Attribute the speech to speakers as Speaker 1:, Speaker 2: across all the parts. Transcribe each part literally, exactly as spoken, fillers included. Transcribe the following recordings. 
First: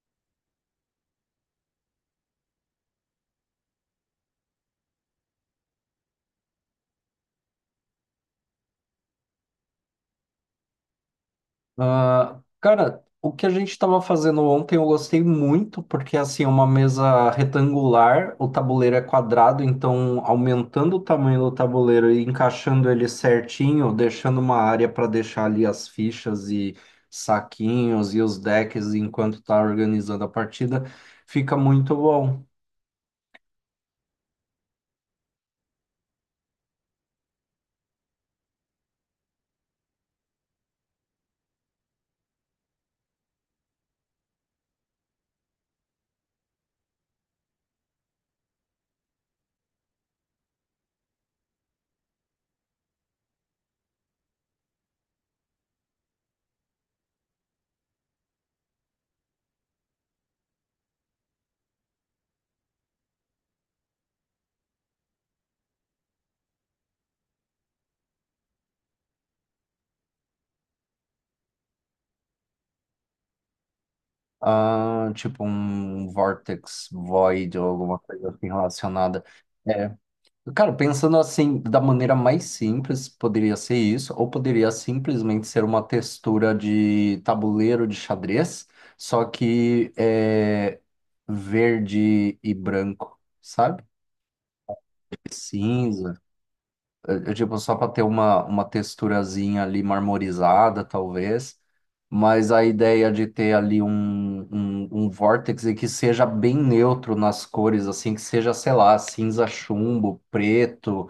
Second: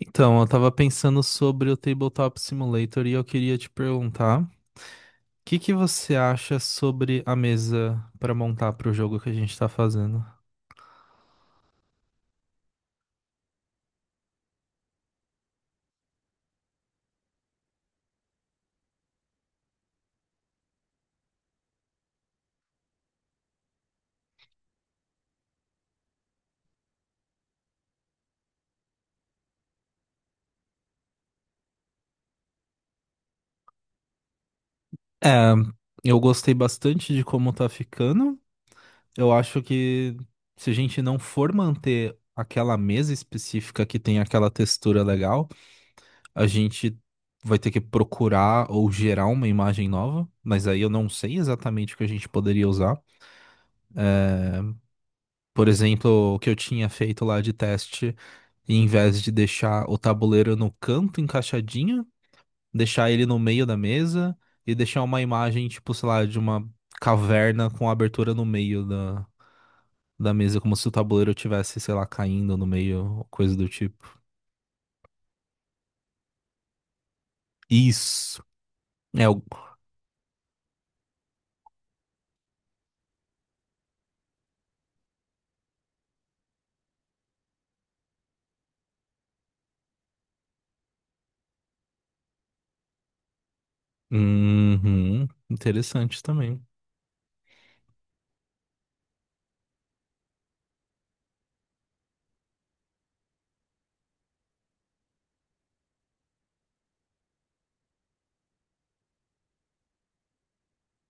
Speaker 1: Então, eu tava pensando sobre o Tabletop Simulator e eu queria te perguntar, o que que você acha sobre a mesa pra montar pro jogo que a gente tá fazendo?
Speaker 2: Ah, cara, o que a gente estava fazendo ontem eu gostei muito, porque assim, é uma mesa retangular, o tabuleiro é quadrado, então aumentando o tamanho do tabuleiro e encaixando ele certinho, deixando uma área para deixar ali as fichas e saquinhos e os decks enquanto tá organizando a partida, fica muito bom.
Speaker 1: É, eu gostei bastante de como tá ficando. Eu acho que se a gente não for manter aquela mesa específica que tem aquela textura legal, a gente vai ter que procurar ou gerar uma imagem nova, mas aí eu não sei exatamente o que a gente poderia usar. Por exemplo, o que eu tinha feito lá de teste. E em vez de deixar o tabuleiro no canto encaixadinho, deixar ele no meio da mesa e deixar uma imagem, tipo, sei lá, de uma caverna com a abertura no meio da, da mesa, como se o tabuleiro tivesse, sei lá, caindo no meio, coisa do tipo.
Speaker 2: Ah, tipo um Vortex Void ou alguma coisa
Speaker 1: Isso.
Speaker 2: assim relacionada.
Speaker 1: É o.
Speaker 2: É. Cara, pensando assim, da maneira mais simples, poderia ser isso, ou poderia simplesmente ser uma textura de tabuleiro de xadrez, só que é verde e branco, sabe?
Speaker 1: Uhum. Interessante
Speaker 2: Cinza,
Speaker 1: também.
Speaker 2: é, é tipo, só para ter uma, uma texturazinha ali marmorizada, talvez, mas a ideia de ter ali um, um, um vórtice que seja bem neutro nas cores, assim, que seja, sei lá, cinza chumbo, preto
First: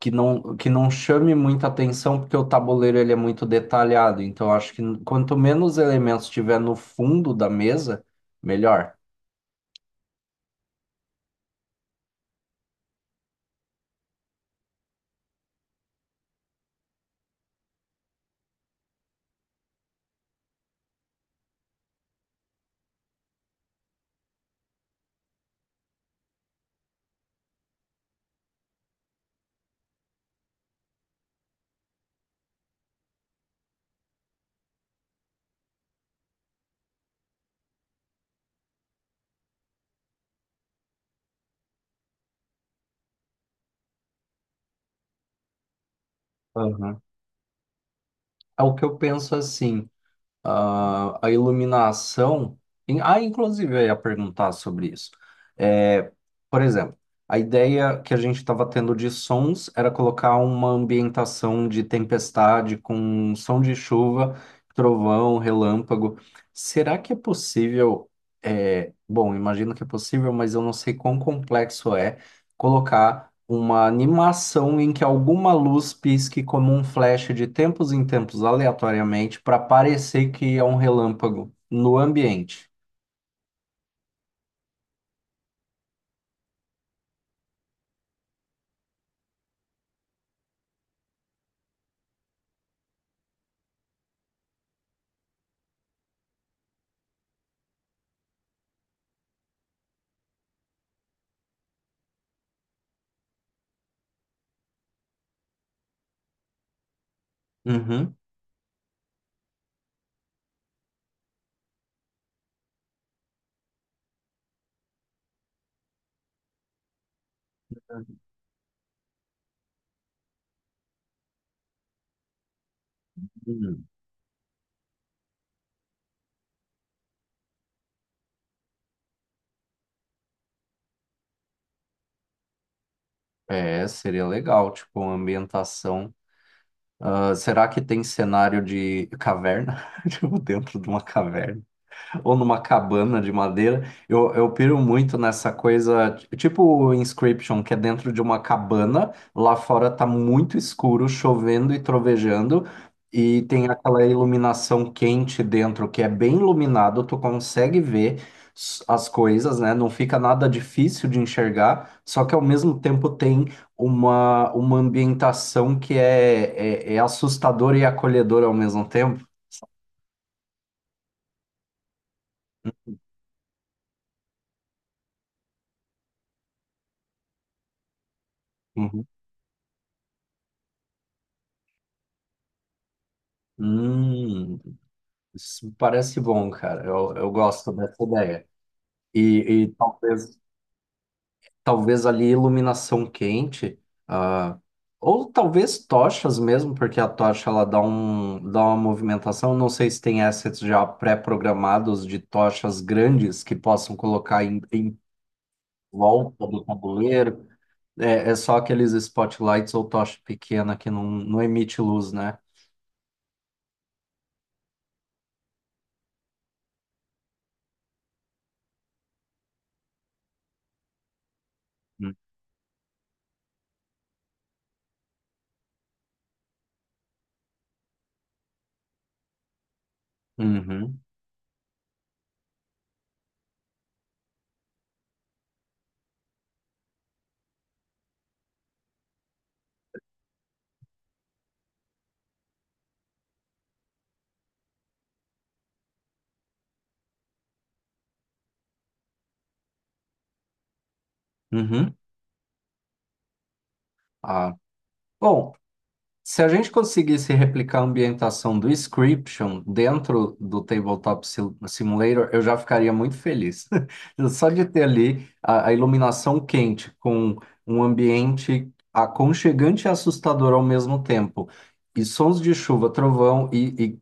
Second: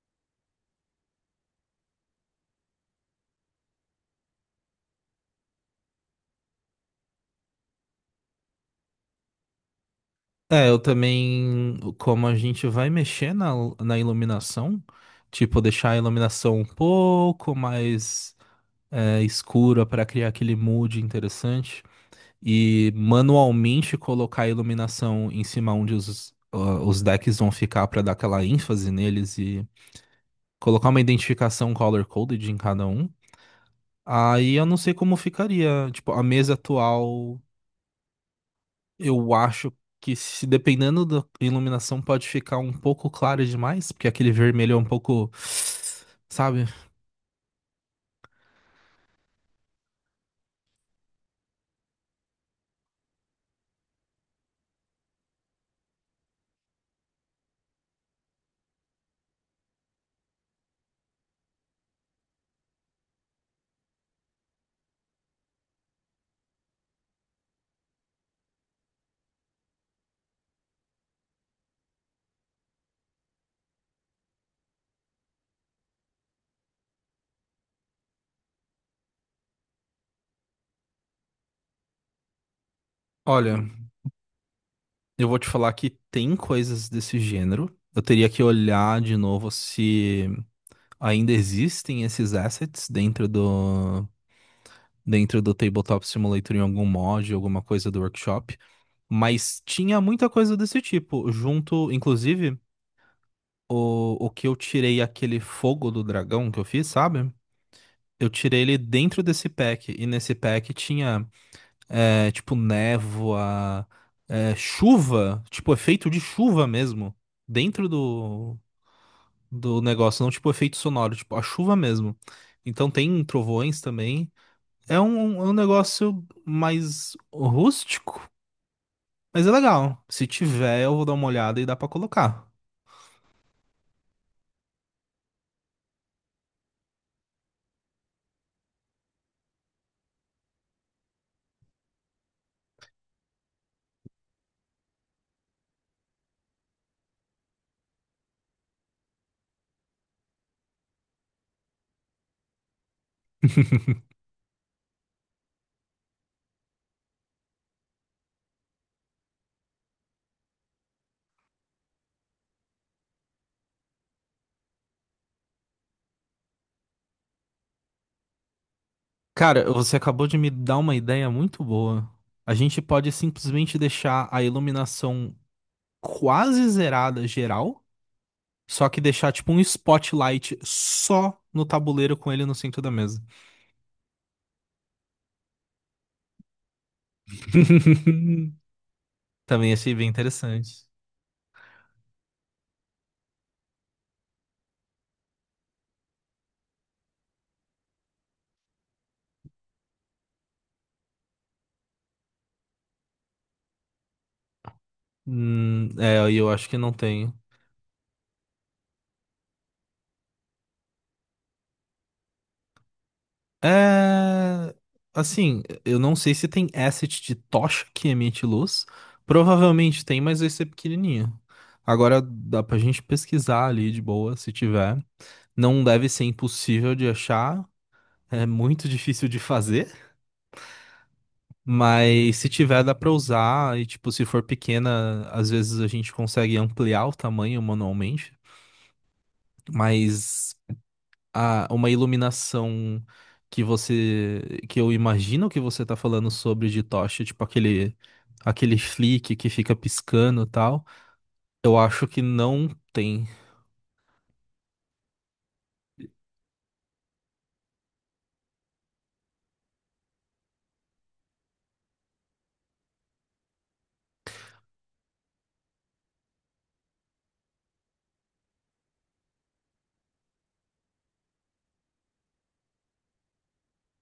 Speaker 2: que não, que não chame muita atenção, porque o tabuleiro ele é muito detalhado. Então, acho que quanto menos elementos tiver no fundo da mesa, melhor.
Speaker 1: É, eu também, como a gente vai mexer na, na iluminação, tipo, deixar a iluminação um pouco mais é, escura para criar aquele mood interessante e manualmente colocar a iluminação em cima onde os, ah, os decks vão ficar para dar aquela ênfase neles e colocar uma identificação color-coded em cada um. Aí eu não sei como ficaria. Tipo, a mesa atual, eu acho que se dependendo da iluminação pode ficar um pouco clara demais, porque aquele vermelho é um pouco, sabe?
Speaker 2: Aham. É o que eu penso assim. a, a iluminação. em- Ah, inclusive, eu ia perguntar sobre isso. É, por exemplo, a ideia que a gente estava tendo de sons era colocar uma ambientação de tempestade com som de chuva, trovão, relâmpago. Será que é possível? É, bom, imagino que é possível, mas eu não sei quão complexo é colocar uma animação em que alguma luz pisque como um flash de tempos em tempos aleatoriamente para parecer que é um relâmpago no ambiente.
Speaker 1: Olha, eu vou te falar que tem coisas desse gênero. Eu teria que olhar de novo se ainda existem esses assets dentro do dentro do Tabletop Simulator em algum mod, alguma coisa do workshop. Mas tinha muita coisa desse tipo, junto, inclusive, o, o que eu tirei aquele fogo do dragão que eu fiz, sabe?
Speaker 2: Uhum.
Speaker 1: Eu tirei ele dentro desse pack, e nesse pack tinha, é, tipo, névoa, é, chuva, tipo, efeito de chuva mesmo dentro do, do negócio, não tipo efeito sonoro, tipo a chuva mesmo. Então tem trovões
Speaker 2: Hum.
Speaker 1: também. É um, um, é um negócio mais rústico, mas é legal. Se tiver, eu vou dar uma olhada e dá pra colocar.
Speaker 2: É, seria legal, tipo, uma ambientação. Ah, será que tem cenário de caverna? Tipo, dentro de uma caverna? Ou numa cabana de madeira. Eu, eu piro muito nessa coisa, t- tipo o Inscription, que é dentro de uma cabana, lá fora tá muito escuro, chovendo e trovejando, e tem aquela iluminação quente dentro, que é bem iluminado, tu consegue ver s- as coisas, né? Não fica nada difícil de enxergar, só que ao mesmo tempo tem uma, uma ambientação que é, é, é assustadora e acolhedora ao mesmo tempo.
Speaker 1: Cara, você acabou de me dar uma ideia muito boa. A gente pode simplesmente deixar a iluminação quase zerada geral, só que
Speaker 2: Uhum.
Speaker 1: deixar tipo um spotlight só no tabuleiro com ele no centro da mesa.
Speaker 2: Hum. Isso parece bom, cara. Eu, eu gosto dessa ideia. E, e
Speaker 1: Também achei bem
Speaker 2: talvez,
Speaker 1: interessante.
Speaker 2: talvez ali iluminação quente, ah, ou talvez tochas mesmo, porque a tocha ela dá um, dá uma movimentação. Não sei se tem assets já pré-programados de tochas grandes que possam colocar em, em
Speaker 1: Hum, é, e
Speaker 2: volta
Speaker 1: eu
Speaker 2: do
Speaker 1: acho que não tem.
Speaker 2: tabuleiro. É, é só aqueles spotlights ou tocha pequena que não, não emite luz, né?
Speaker 1: É. Assim, eu não sei se tem asset de tocha que emite luz. Provavelmente tem, mas vai ser pequenininho. Agora dá pra gente pesquisar ali de boa, se tiver. Não deve ser impossível de achar. É muito difícil de fazer.
Speaker 2: Uhum,
Speaker 1: Mas se tiver, dá pra usar. E, tipo, se for pequena, às vezes a gente consegue ampliar o tamanho manualmente. Mas. a- uma iluminação que você que eu imagino que você tá falando sobre de tocha, tipo aquele aquele flick que fica piscando e tal. Eu
Speaker 2: uhum.
Speaker 1: acho que não tem.
Speaker 2: Ah, bom, se a gente conseguisse replicar a ambientação do Scription dentro do Tabletop Sil- Simulator, eu já ficaria muito feliz. Só de ter ali a, a iluminação quente com um ambiente aconchegante e assustador ao mesmo tempo, e sons de chuva, trovão, e, e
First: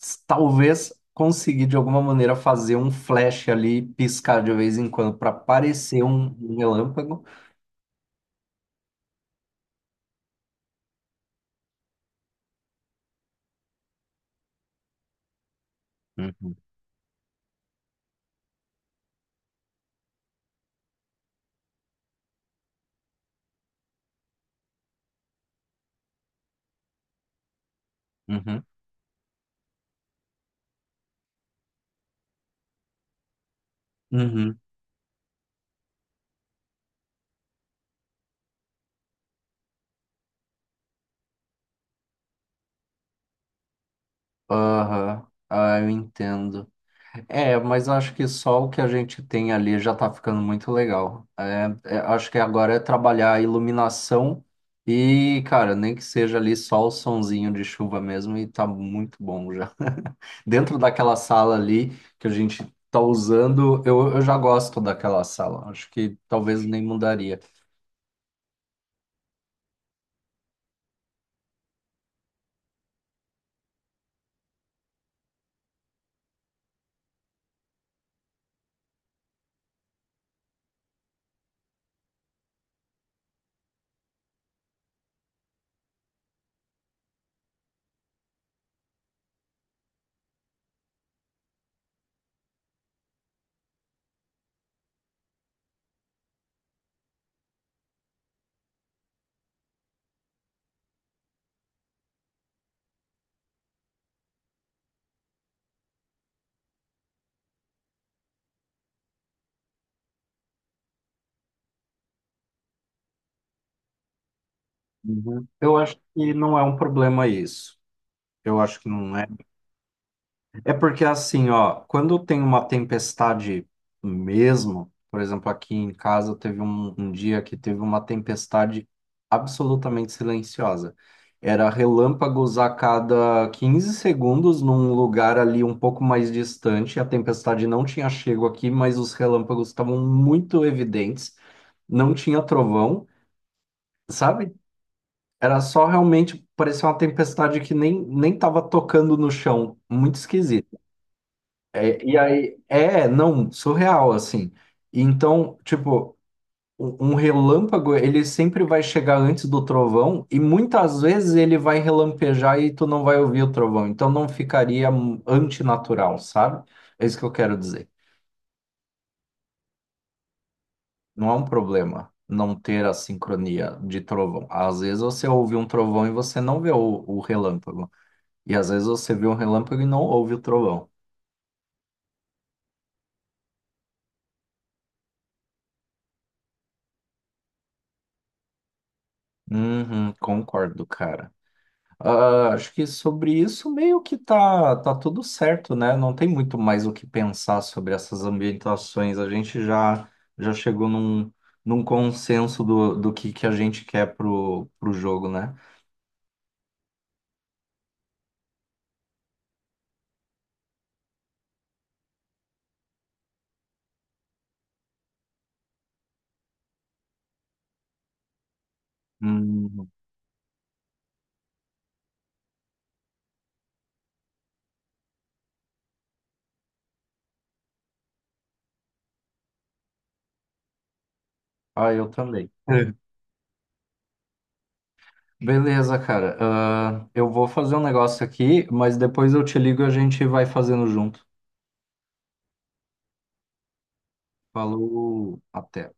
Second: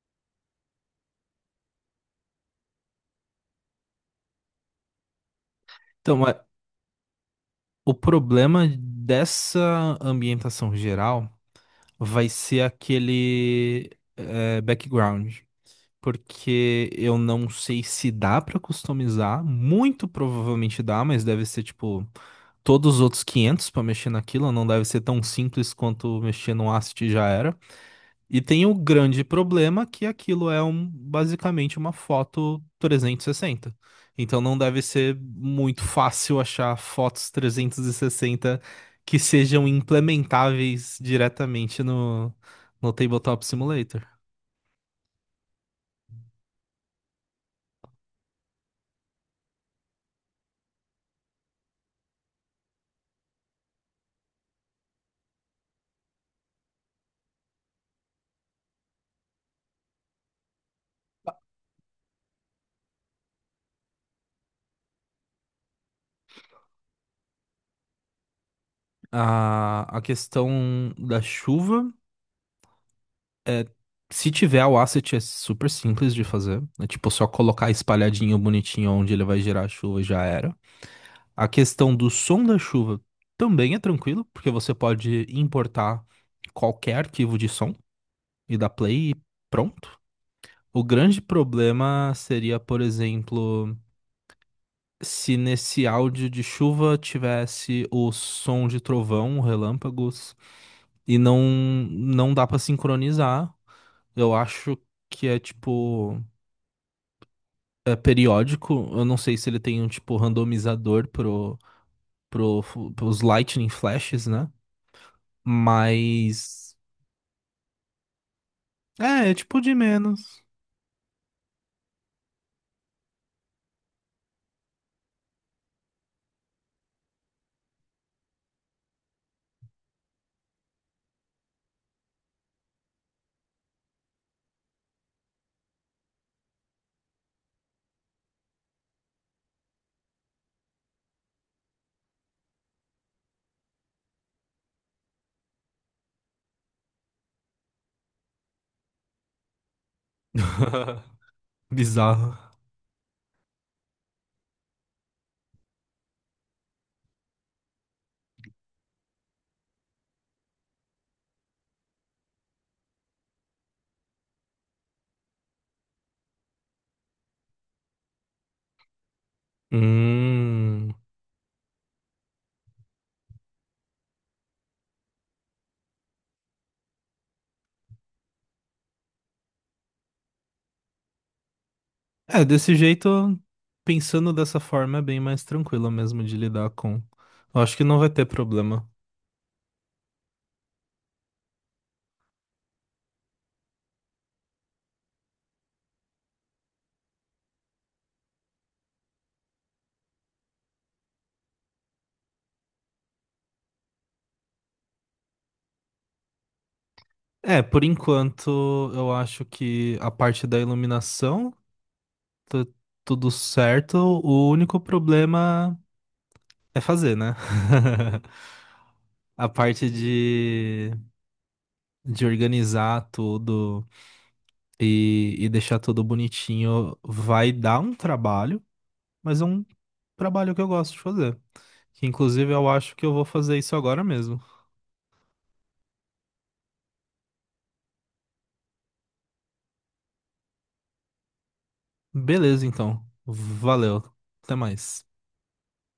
Speaker 2: s- talvez conseguir de alguma maneira fazer um flash ali, piscar de vez em quando para parecer
Speaker 1: Então,
Speaker 2: um,
Speaker 1: é-
Speaker 2: um relâmpago.
Speaker 1: o problema dessa ambientação geral vai ser aquele é, background. Porque eu não sei se dá pra customizar, muito provavelmente dá, mas deve ser tipo todos os outros quinhentos para mexer naquilo, não deve ser tão simples quanto mexer no Asset já era. E
Speaker 2: Uhum.
Speaker 1: tem o grande problema que aquilo é um, basicamente uma foto trezentos e sessenta. Então não
Speaker 2: Uhum.
Speaker 1: deve ser muito fácil achar fotos trezentos e sessenta que sejam implementáveis diretamente no, no Tabletop Simulator.
Speaker 2: Aham, ah, eu entendo. É, mas acho que só o que a gente tem ali já tá ficando muito legal. É, é, acho que agora é trabalhar a iluminação e, cara, nem que seja ali só o sonzinho de chuva mesmo e tá muito bom já. Dentro daquela sala ali que a gente tá usando, eu, eu já gosto daquela sala. Acho que talvez nem mudaria.
Speaker 1: A, a questão da chuva. Se tiver o asset, é super simples de fazer. É tipo só colocar espalhadinho bonitinho onde ele vai gerar a chuva já era. A questão do som da chuva também é tranquilo, porque você pode importar qualquer arquivo de som e dar play e pronto. O grande problema seria, por exemplo, se nesse áudio de chuva tivesse o som de trovão, relâmpagos, e não não dá pra sincronizar. Eu acho que é tipo é, periódico. Eu não sei se ele tem um tipo randomizador pro, pro, pros Lightning Flashes, né?
Speaker 2: Uhum. Eu acho que não
Speaker 1: Mas.
Speaker 2: é um problema isso. Eu acho que não é.
Speaker 1: É, é tipo de menos.
Speaker 2: É porque assim, ó, quando tem uma tempestade mesmo, por exemplo, aqui em casa teve um, um dia que teve uma tempestade absolutamente silenciosa. Era relâmpagos a cada quinze segundos num lugar ali um pouco mais distante. A tempestade não tinha chego aqui, mas os relâmpagos estavam muito evidentes. Não tinha trovão, sabe? Era só, realmente parecia uma tempestade que nem nem estava tocando no chão. Muito esquisito. É, e
Speaker 1: Bizarro.
Speaker 2: aí, é, não, surreal, assim. Então, tipo, um um relâmpago, ele sempre vai chegar antes do trovão, e muitas vezes ele vai relampejar e tu não vai ouvir o trovão. Então, não ficaria hum, antinatural, sabe? É isso que eu quero dizer.
Speaker 1: Hum.
Speaker 2: Não é um problema não ter a sincronia de trovão. Às vezes você ouve um trovão e você não vê o, o relâmpago. E às vezes você vê um relâmpago e não ouve o trovão.
Speaker 1: É, desse jeito, pensando dessa forma, é bem mais tranquilo mesmo de lidar com. Eu acho que não vai ter problema.
Speaker 2: Uhum, concordo, cara. Ah, acho que sobre isso meio que tá, tá tudo certo, né? Não tem muito mais o que pensar sobre essas ambientações. A gente já, já chegou num, num consenso do, do que, que a gente quer pro, pro jogo, né?
Speaker 1: É, por enquanto, eu acho que a parte da iluminação tá tudo certo. O único problema é fazer, né? A
Speaker 2: Hum,
Speaker 1: parte de, de organizar tudo e, e deixar tudo bonitinho vai dar um trabalho, mas é um trabalho que eu gosto de fazer.
Speaker 2: ah,
Speaker 1: Que,
Speaker 2: eu também.
Speaker 1: inclusive, eu
Speaker 2: É.
Speaker 1: acho que eu vou fazer isso agora mesmo.
Speaker 2: Beleza, cara. Ah, eu vou fazer um negócio aqui, mas depois eu te ligo e a gente vai fazendo junto.
Speaker 1: Beleza, então. Valeu. Até mais.
Speaker 2: Falou, até.